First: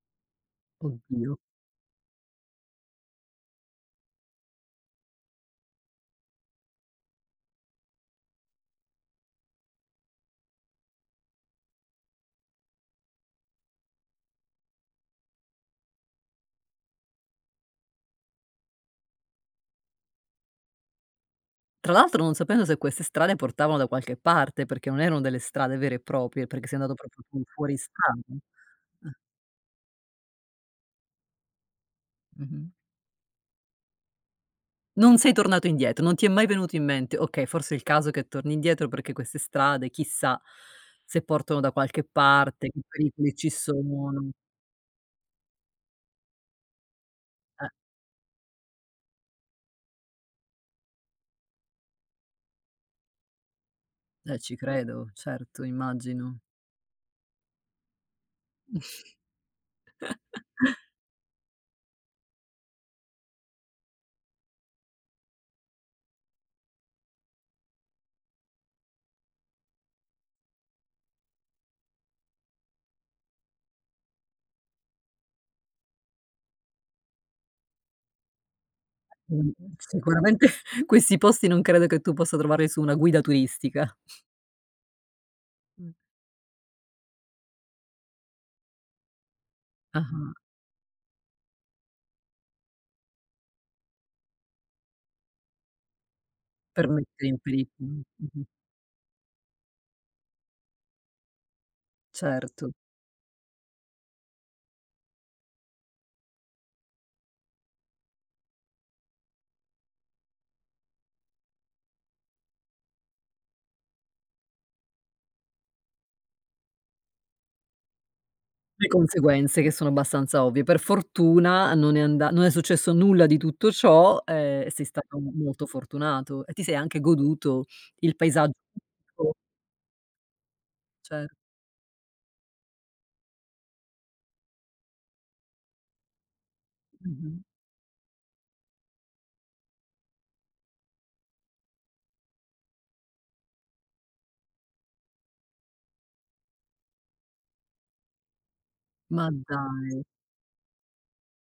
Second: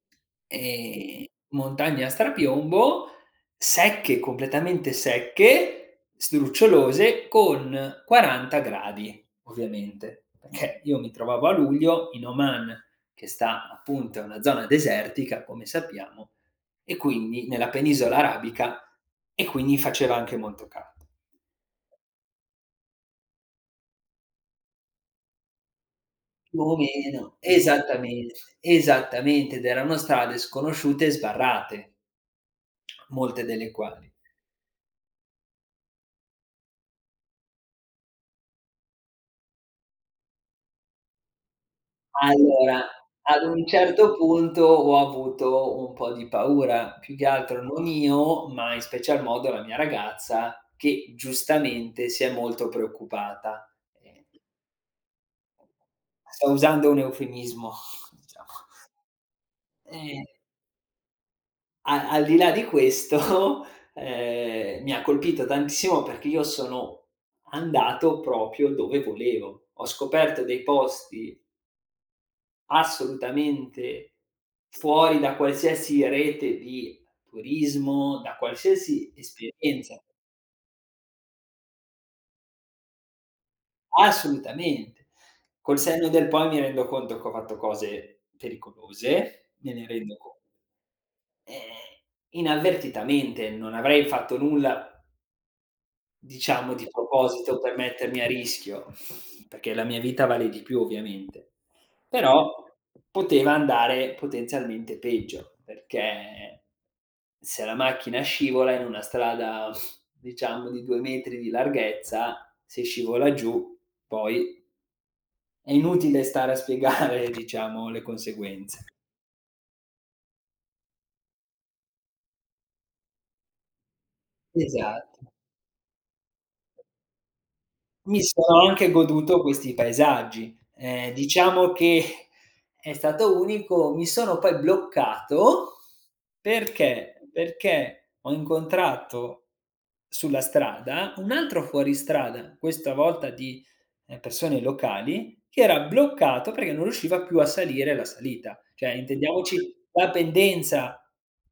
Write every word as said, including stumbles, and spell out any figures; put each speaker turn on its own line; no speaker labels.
Ehm,
Oddio.
montagne a strapiombo secche, completamente secche, sdrucciolose con quaranta gradi ovviamente, perché io mi trovavo a luglio in Oman, che sta appunto è una zona desertica come sappiamo e quindi nella penisola arabica e quindi faceva anche molto ca
Tra l'altro non sapendo se queste strade portavano da qualche parte, perché non erano delle strade vere e proprie,
Più
perché
o
sei andato proprio
meno.
tu fuori strada.
Esattamente.
Mh.
Esattamente, ed erano strade sconosciute e sbarrate,
Mh-mh.
molte delle quali
Non sei tornato indietro, non ti è mai venuto in mente: "Okay, forse è il caso che torni indietro perché queste strade chissà se portano da qualche parte, che
Allora,
pericoli
ad
ci
un certo
sono."
punto ho avuto un po' di paura, più che altro
Eh.
non io, ma in special modo la mia ragazza che giustamente si è molto preoccupata.
Eh, ci credo. Certo, immagino.
Sto usando un eufemismo dicia Ehm. A al di là di questo, ehm, mi ha colpito tantissimo perché io sono andato proprio dove volevo. Ho scoperto dei posti assolutamente fuori da qualsiasi rete di turismo, da qualsiasi
Mh,
esperienza.
sicuramente questi posti non credo che tu possa trovarli su una guida turistica.
Assolutamente. Col
Mh.
senno del poi mi rendo conto che ho fatto cose pericolose, me ne rendo con
Ah-ah.
ehm, inavvertitamente. Non avrei fatto nulla diciamo
Per
di
mettere in
proposito
peri
per
mh.
mettermi a
Mh-mh.
rischio, perché la mia vita vale di più ovviamente. Però,
Certo.
poteva andare potenzialmente peggio, perché se la macchina scivola in una strada diciamo di due metri di larghezza, se scivola giù poi è inutile stare a spiegare diciamo le conseguenze.
Le conseguenze che sono abbastanza ovvie. Per fortuna non è anda non è successo nulla di tutto ciò, ehm, e sei stato
Esatto.
m molto fortunato e ti sei anche goduto il
Mi
paesa
sono anche
[unintelligible]
goduto questi paesaggi. Ehm,
Cer
diciamo che è stato unico mi sono poi bloccato perché,
Mh-mh.
perché ho incontrato sulla strada un altro fuoristrada, questa volta di, ehm, persone locali che era bloccato perché non riusciva più a salire la salita. ceh,
Ma
intendiamoci
dai.
la pendenza.